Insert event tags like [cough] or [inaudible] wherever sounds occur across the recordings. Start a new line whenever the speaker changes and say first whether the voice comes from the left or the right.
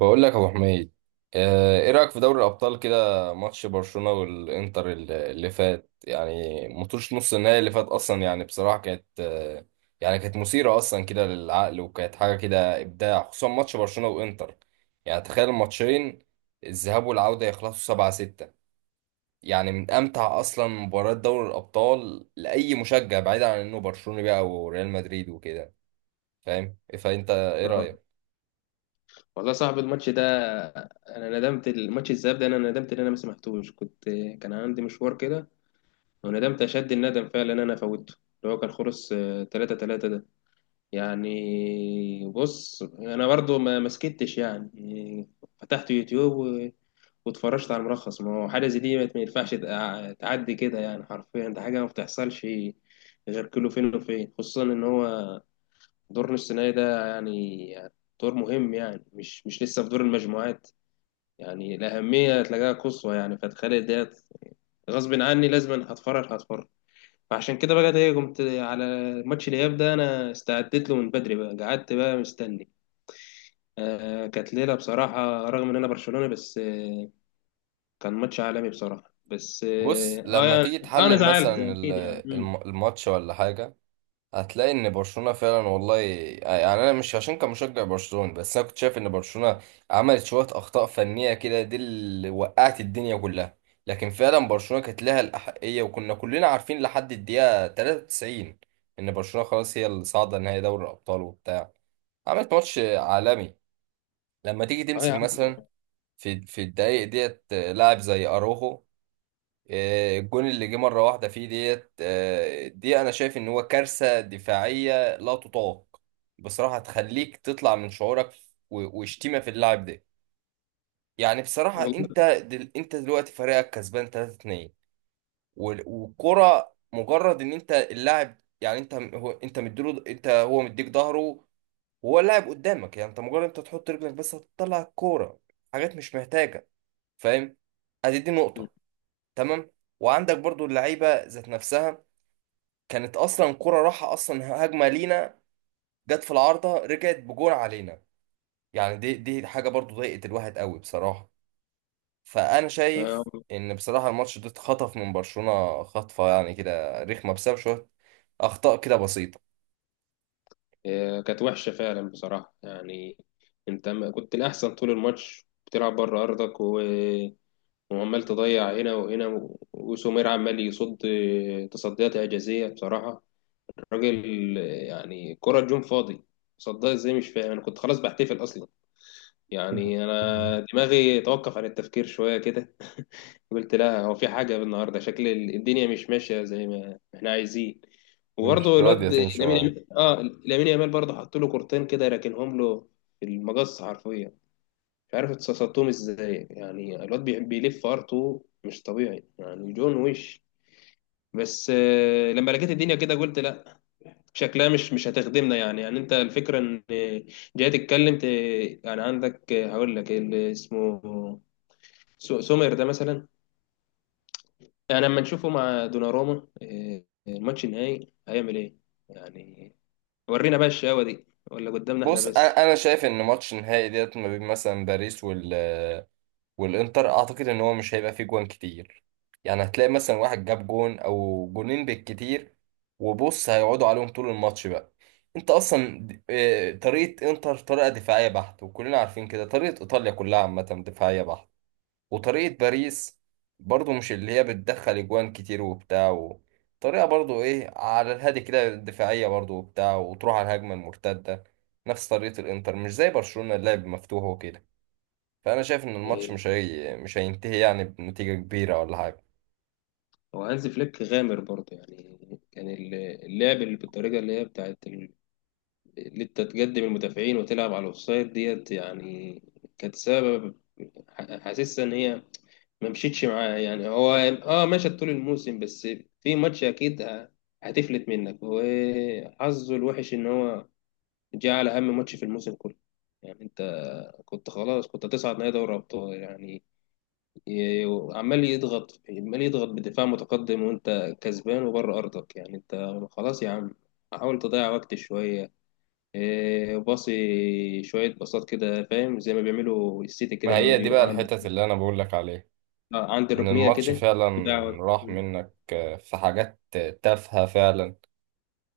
right: بقول لك يا ابو حميد. ايه رايك في دوري الابطال كده؟ ماتش برشلونه والانتر اللي فات، يعني ماتش نص النهائي اللي فات اصلا، يعني بصراحه كانت يعني كانت مثيره اصلا كده للعقل، وكانت حاجه كده ابداع، خصوصا ماتش برشلونه وانتر. يعني تخيل الماتشين، الذهاب والعوده يخلصوا 7-6. يعني من امتع اصلا مباريات دوري الابطال لاي مشجع، بعيدا عن انه برشلوني بقى وريال مدريد وكده. فاهم؟ فانت ايه
left: اه،
right: رايك؟
left: والله صاحب الماتش ده. انا ندمت الماتش الذهاب ده، انا ندمت ان انا ما سمعتوش. كنت كان عندي مشوار كده. وندمت اشد الندم فعلا ان انا فوتته، اللي هو كان خلص 3-3 ده. يعني بص انا برضو ما مسكتش يعني، فتحت يوتيوب واتفرجت على الملخص. ما هو حاجه زي دي ما ينفعش تعدي كده، يعني حرفيا ده حاجه ما بتحصلش، غير كله فين وفين. خصوصا ان هو دور نص نهائي ده، يعني دور مهم، يعني مش لسه في دور المجموعات. يعني الأهمية تلاقيها قصوى، يعني فتخيل ديت غصب عني لازم هتفرج هتفرج. فعشان كده بقى ايه، قمت على ماتش الإياب ده، أنا استعدت له من بدري بقى، قعدت بقى مستني. آه، كانت ليلة بصراحة رغم إن أنا برشلوني، بس آه، كان ماتش عالمي بصراحة. بس
right: بص
left: اه آه،
right: لما
left: يعني-
right: تيجي
left: أنا
right: تحلل
left: زعلت
right: مثلا
left: أكيد، يعني
right: الماتش ولا حاجة، هتلاقي ان برشلونة فعلا والله، يعني انا مش عشان كان مشجع برشلونة، بس انا كنت شايف ان برشلونة عملت شوية اخطاء فنية كده، دي اللي وقعت الدنيا كلها. لكن فعلا برشلونة كانت لها الأحقية، وكنا كلنا عارفين لحد الدقيقة 93 ان برشلونة خلاص هي اللي صاعدة نهائي دوري الأبطال وبتاع. عملت ماتش عالمي. لما تيجي
left: اه يا
right: تمسك
left: عم،
right: مثلا في الدقايق ديت لاعب زي اروخو، الجون اللي جه مرة واحدة فيه ديت، دي أنا شايف إن هو كارثة دفاعية لا تطاق بصراحة، تخليك تطلع من شعورك وشتيمة في اللاعب ده. يعني بصراحة أنت
left: والله.
right: أنت دلوقتي فريقك كسبان 3-2، والكرة مجرد إن أنت اللاعب، يعني أنت هو أنت مديله، أنت هو مديك ظهره وهو اللاعب قدامك، يعني أنت مجرد أنت تحط رجلك بس هتطلع الكورة. حاجات مش محتاجة. فاهم؟ أدي دي نقطة. تمام. وعندك برضو اللعيبة ذات نفسها، كانت اصلا كرة راحة، اصلا هجمة لينا، جت في العارضة رجعت بجون علينا. يعني دي حاجة برضو ضايقت الواحد قوي بصراحة. فانا
left: آه،
right: شايف ان بصراحة الماتش ده اتخطف من برشلونة خطفة، يعني كده رخمة، بسبب شوية اخطاء كده بسيطة.
left: كانت وحشة فعلا بصراحة يعني. انت كنت الأحسن طول الماتش، بتلعب بره أرضك وعمال تضيع هنا وهنا، وسومير عمال يصد، تصديات إعجازية بصراحة الراجل. يعني كرة جون فاضي، صدها ازاي مش فاهم. أنا كنت خلاص بحتفل أصلا، يعني
right: [laughs]
left: انا دماغي توقف عن التفكير شويه كده. [laughs] قلت لا، هو في حاجه النهارده، شكل الدنيا مش ماشيه زي ما احنا عايزين.
right: مش
left: وبرضه
right: راضية
left: الواد
right: تمشي معايا.
left: لامين، اه لامين يامال برضه حط له كورتين كده، راكنهم له في المقص حرفيا. مش عارف اتصصتهم ازاي، يعني الواد بيلف ارتو مش طبيعي، يعني جون وش. بس لما لقيت الدنيا كده قلت لا، شكلها مش هتخدمنا. يعني يعني انت الفكره ان جاي تتكلم يعني عندك، هقول لك اللي اسمه سومر ده مثلا، يعني لما نشوفه مع دوناروما الماتش النهائي هيعمل ايه يعني. ورينا بقى الشقاوة دي، ولا قدامنا احنا
right: بص
left: بس؟
right: أنا شايف ان ماتش النهائي ديت ما بين مثلا باريس والانتر، اعتقد ان هو مش هيبقى فيه جوان كتير. يعني هتلاقي مثلا واحد جاب جون او جونين بالكتير، وبص هيقعدوا عليهم طول الماتش بقى. انت اصلا طريقة انتر طريقة دفاعية بحتة، وكلنا عارفين كده طريقة ايطاليا كلها عامة دفاعية بحتة. وطريقة باريس برضو مش اللي هي بتدخل جوان كتير وبتاع طريقة برضو ايه على الهادي كده، دفاعية برضو وبتاع، وتروح على الهجمة المرتدة نفس طريقة الانتر، مش زي برشلونة اللعب مفتوح وكده. فانا شايف ان الماتش
left: آه،
right: مش هينتهي يعني بنتيجة كبيرة ولا حاجة.
left: هو هانز فليك غامر برضه يعني. كان اللعب اللي بالطريقة اللي هي بتاعت اللي انت تقدم المدافعين وتلعب على الاوفسايد ديت، يعني كانت سبب، حاسسها ان هي ما مشيتش معاه. يعني هو اه مشى طول الموسم، بس في ماتش اكيد هتفلت منك، وحظه الوحش ان هو جه على اهم ماتش في الموسم كله. يعني انت كنت خلاص، كنت هتصعد نهائي دوري ابطال يعني. ي- عمال يضغط عمال يضغط بدفاع متقدم، وانت كسبان وبره ارضك، يعني انت خلاص يا عم حاول تضيع وقت شويه. إيه، باصي شويه باصات كده فاهم، زي ما بيعملوا السيتي كده
right: ما
left: لما
right: هي دي
left: بيروحوا
right: بقى
left: عند
right: الحتت اللي انا بقول لك عليها،
left: عند
right: ان
left: الركنيه
right: الماتش
left: كده
right: فعلا
left: بتاع.
right: راح منك، في حاجات تافهة فعلا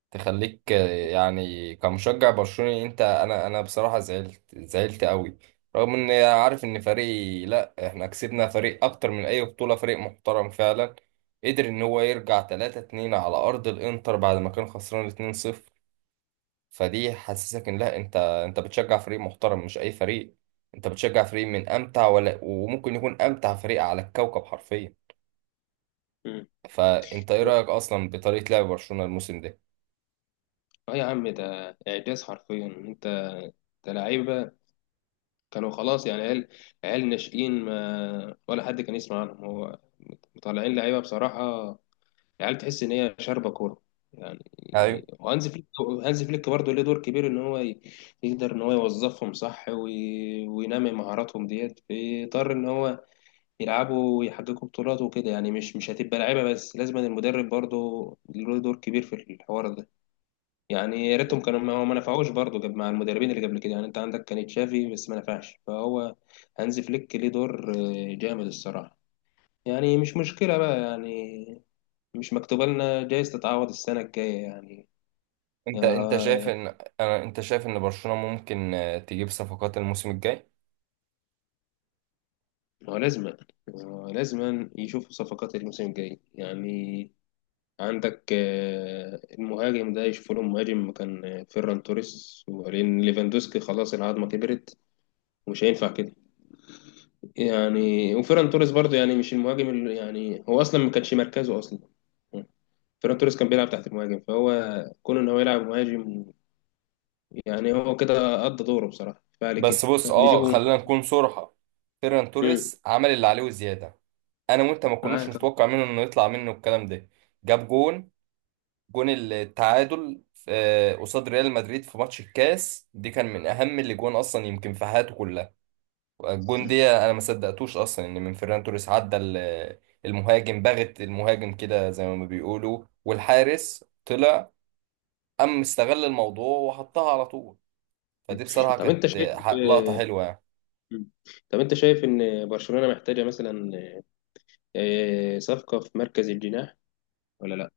right: تخليك، يعني كمشجع برشلوني، انت انا انا بصراحة زعلت، زعلت قوي، رغم ان عارف ان فريق لا احنا كسبنا فريق اكتر من اي بطولة، فريق محترم فعلا قدر ان هو يرجع 3-2 على ارض الانتر بعد ما كان خسران 2-0. فدي حسسك ان لا، انت بتشجع فريق محترم مش اي فريق، انت بتشجع فريق من امتع، ولا وممكن يكون امتع فريق على الكوكب حرفيا.
left: مم.
right: فانت ايه رايك اصلا بطريقه لعب برشلونه الموسم ده؟
left: اه يا عم، ده اعجاز حرفيا. انت ده لعيبه كانوا خلاص يعني، عيال، عيال ناشئين ما ولا حد كان يسمع عنهم، هو مطلعين لعيبه بصراحه، عيال تحس ان هي شاربه كوره يعني.
right: ايوه.
left: وهانز فليك، هانز فليك برضه ليه دور كبير، ان هو يقدر ان هو يوظفهم صح، وينمي مهاراتهم ديت، فيضطر ان هو يلعبوا ويحققوا بطولات وكده. يعني مش هتبقى لعيبه بس، لازم المدرب برضه له دور كبير في الحوار ده. يعني يا ريتهم كانوا، ما هو ما نفعوش برضه جاب مع المدربين اللي قبل كده. يعني انت عندك كان تشافي بس ما نفعش، فهو هانز فليك ليه دور جامد الصراحة. يعني مش مشكلة بقى يعني، مش مكتوبة لنا، جايز تتعوض السنة الجاية يعني.
right: انت انت شايف
left: آه،
right: ان انت شايف ان برشلونه ممكن تجيب صفقات الموسم الجاي؟
left: هو لازما، هو لازما يشوفوا صفقات الموسم الجاي يعني. عندك المهاجم ده يشوفوا له مهاجم مكان فيران توريس، وبعدين ليفاندوسكي خلاص العظمة كبرت ومش هينفع كده يعني. وفيران توريس برضه يعني مش المهاجم اللي يعني، هو اصلا ما كانش مركزه اصلا، فيران توريس كان بيلعب تحت المهاجم، فهو كون ان هو يلعب مهاجم، يعني هو كده قضى دوره بصراحه فعلي كده
right: بس بص اه،
left: نجيبه.
right: خلينا نكون صراحه، فيران
left: امم،
right: توريس عمل اللي عليه وزياده. انا وانت ما كناش
left: معاك.
right: نتوقع منه انه يطلع منه الكلام ده. جاب جون، جون التعادل قصاد ريال مدريد في ماتش الكاس دي، كان من اهم الاجوان اصلا يمكن في حياته كلها. الجون
left: مم.
right: دي انا ما صدقتوش اصلا، ان من فيران توريس عدى المهاجم، بغت المهاجم كده زي ما بيقولوا، والحارس طلع، قام استغل الموضوع وحطها على طول. فدي بصراحة
left: طب انت
right: كانت
left: شايف،
right: لقطة حلوة يعني.
left: مم. طب انت شايف ان برشلونه محتاجه مثلا صفقه في مركز الجناح ولا لا؟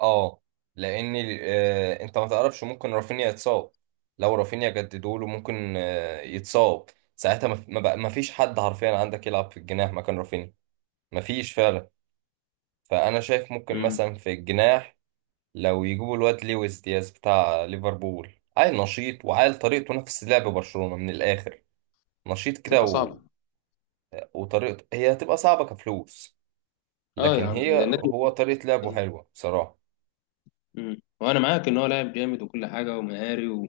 right: اه، لان انت ما تعرفش، ممكن رافينيا يتصاب. لو رافينيا جددوا له، ممكن آه يتصاب، ساعتها ما في- ما بقى- ما فيش حد حرفيا عندك يلعب في الجناح مكان رافينيا، ما فيش فعلا. فانا شايف ممكن
left: مم.
right: مثلا في الجناح لو يجيبوا الواد لويس دياز بتاع ليفربول، عيل نشيط، وعيل طريقته نفس لعب برشلونة من الاخر، نشيط كده
left: تبقى صعبة.
right: وطريقته هي هتبقى صعبة كفلوس،
left: اه يا
right: لكن
left: عم ده النادي.
right: هو طريقة لعبه حلوة بصراحة.
left: وانا معاك ان هو لاعب جامد وكل حاجه ومهاري،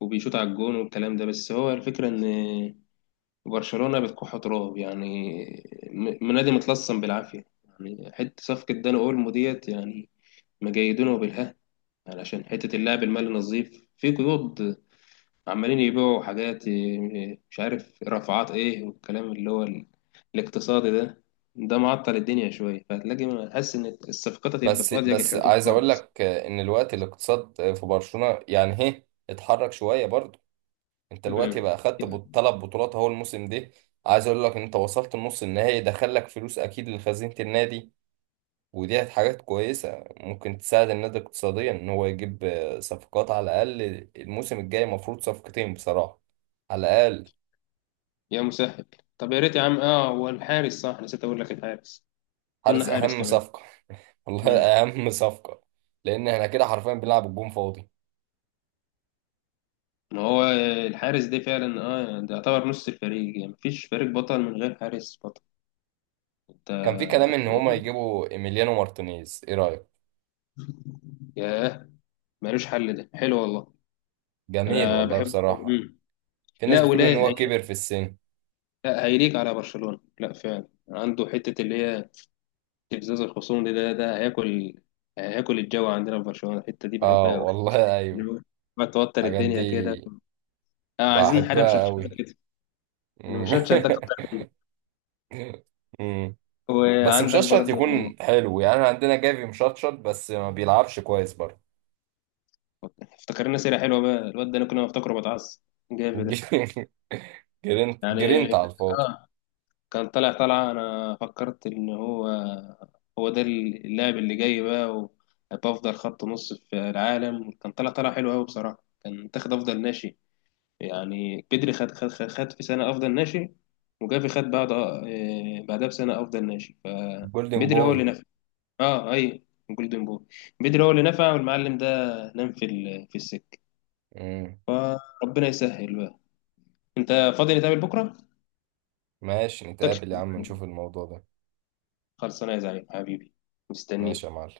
left: وبيشوط على الجون والكلام ده، بس هو الفكرة إن برشلونة بتكح تراب يعني، نادي متلصم بالعافية يعني. حتة صفقة داني أولمو ديت يعني مجيدونه بالها، يعني عشان حتة اللاعب المالي نظيف في قيود، عمالين يبيعوا حاجات إيه، مش عارف رفعات إيه، والكلام اللي هو الاقتصادي ده. ده معطل الدنيا شوية، فهتلاقي حاسس إن الصفقات هتبقى
right: بس
left: في أضيق
right: بس
left: الحدود
right: عايز اقول
left: خالص.
right: لك ان الوقت الاقتصاد في برشلونة يعني هي اتحرك شوية برضو. انت الوقت
left: مم.
right: بقى خدت 3 بطولات اهو الموسم ده. عايز اقول لك ان انت وصلت النص النهائي، دخلك فلوس اكيد لخزينة النادي، ودي حاجات كويسة ممكن تساعد النادي اقتصاديا ان هو يجيب صفقات على الاقل. الموسم الجاي مفروض صفقتين بصراحة، على الاقل.
left: يا مسهل. طب يا ريت يا عم، اه هو الحارس صح نسيت اقول لك، الحارس كنا
right: حارس
left: حارس
right: اهم
left: كمان.
right: صفقة. [laughs] والله
left: مم.
right: اهم صفقة، لان احنا كده حرفيا بنلعب الجون فاضي.
left: ما هو الحارس ده فعلا اه، ده يعتبر نص الفريق، يعني مفيش فريق بطل من غير حارس بطل. انت،
right: كان في كلام ان هما يجيبوا ايميليانو مارتينيز، ايه رأيك؟
left: ياه، ملوش حل ده، حلو والله.
right: جميل
left: انا
right: والله
left: بحبه.
right: بصراحة. في ناس
left: لا،
right: بتقول ان هو كبر في السن.
left: لا، هيليق على برشلونة. لا فعلا عنده حتة اللي هي استفزاز الخصوم دي، ده، ده هياكل، هياكل الجو عندنا في برشلونة الحتة دي
right: اه
left: بحبها قوي.
right: والله. [laughs] ايوه،
left: اللي هو بتوتر
right: الحاجات دي
left: الدنيا كده. اه، عايزين حاجة
right: بحبها
left: مشطشطة
right: قوي.
left: كده. المشطشط ده كتر
right: [laughs]
left: منه.
right: أمم. بس
left: وعندك
right: مشطشط
left: برضو،
right: يكون حلو يعني، أنا عندنا جافي مشطشط بس ما بيلعبش كويس برضه.
left: افتكرنا سيرة حلوة بقى، الواد ده أنا كنا بفتكره بتعصب، جافي ده
right: [laughs] جرينت
left: يعني.
right: جرينت على الفاضي.
left: آه، كان طالع طالعة، أنا فكرت إن هو، هو ده اللاعب اللي جاي بقى وهيبقى أفضل خط نص في العالم، كان طالع طالع حلو أوي بصراحة، كان تاخد أفضل ناشئ يعني بدري. خد خد في سنة أفضل ناشئ، وجافي خد بعد بعدها بسنة أفضل ناشئ،
right: جولدن
left: فبدري هو
right: بوي.
left: اللي نفع. أه أي، جولدن بوي. بدري هو اللي نفع، والمعلم ده نام في في السكة.
right: أمم.
left: فربنا يسهل بقى. انت فاضي نتقابل بكره؟
right: ماشي
left: متكش،
right: نتقابل يا عم، نشوف الموضوع ده.
left: خلصانه يا زعيم حبيبي،
right: ماشي يا
left: مستنيك
right: معلم.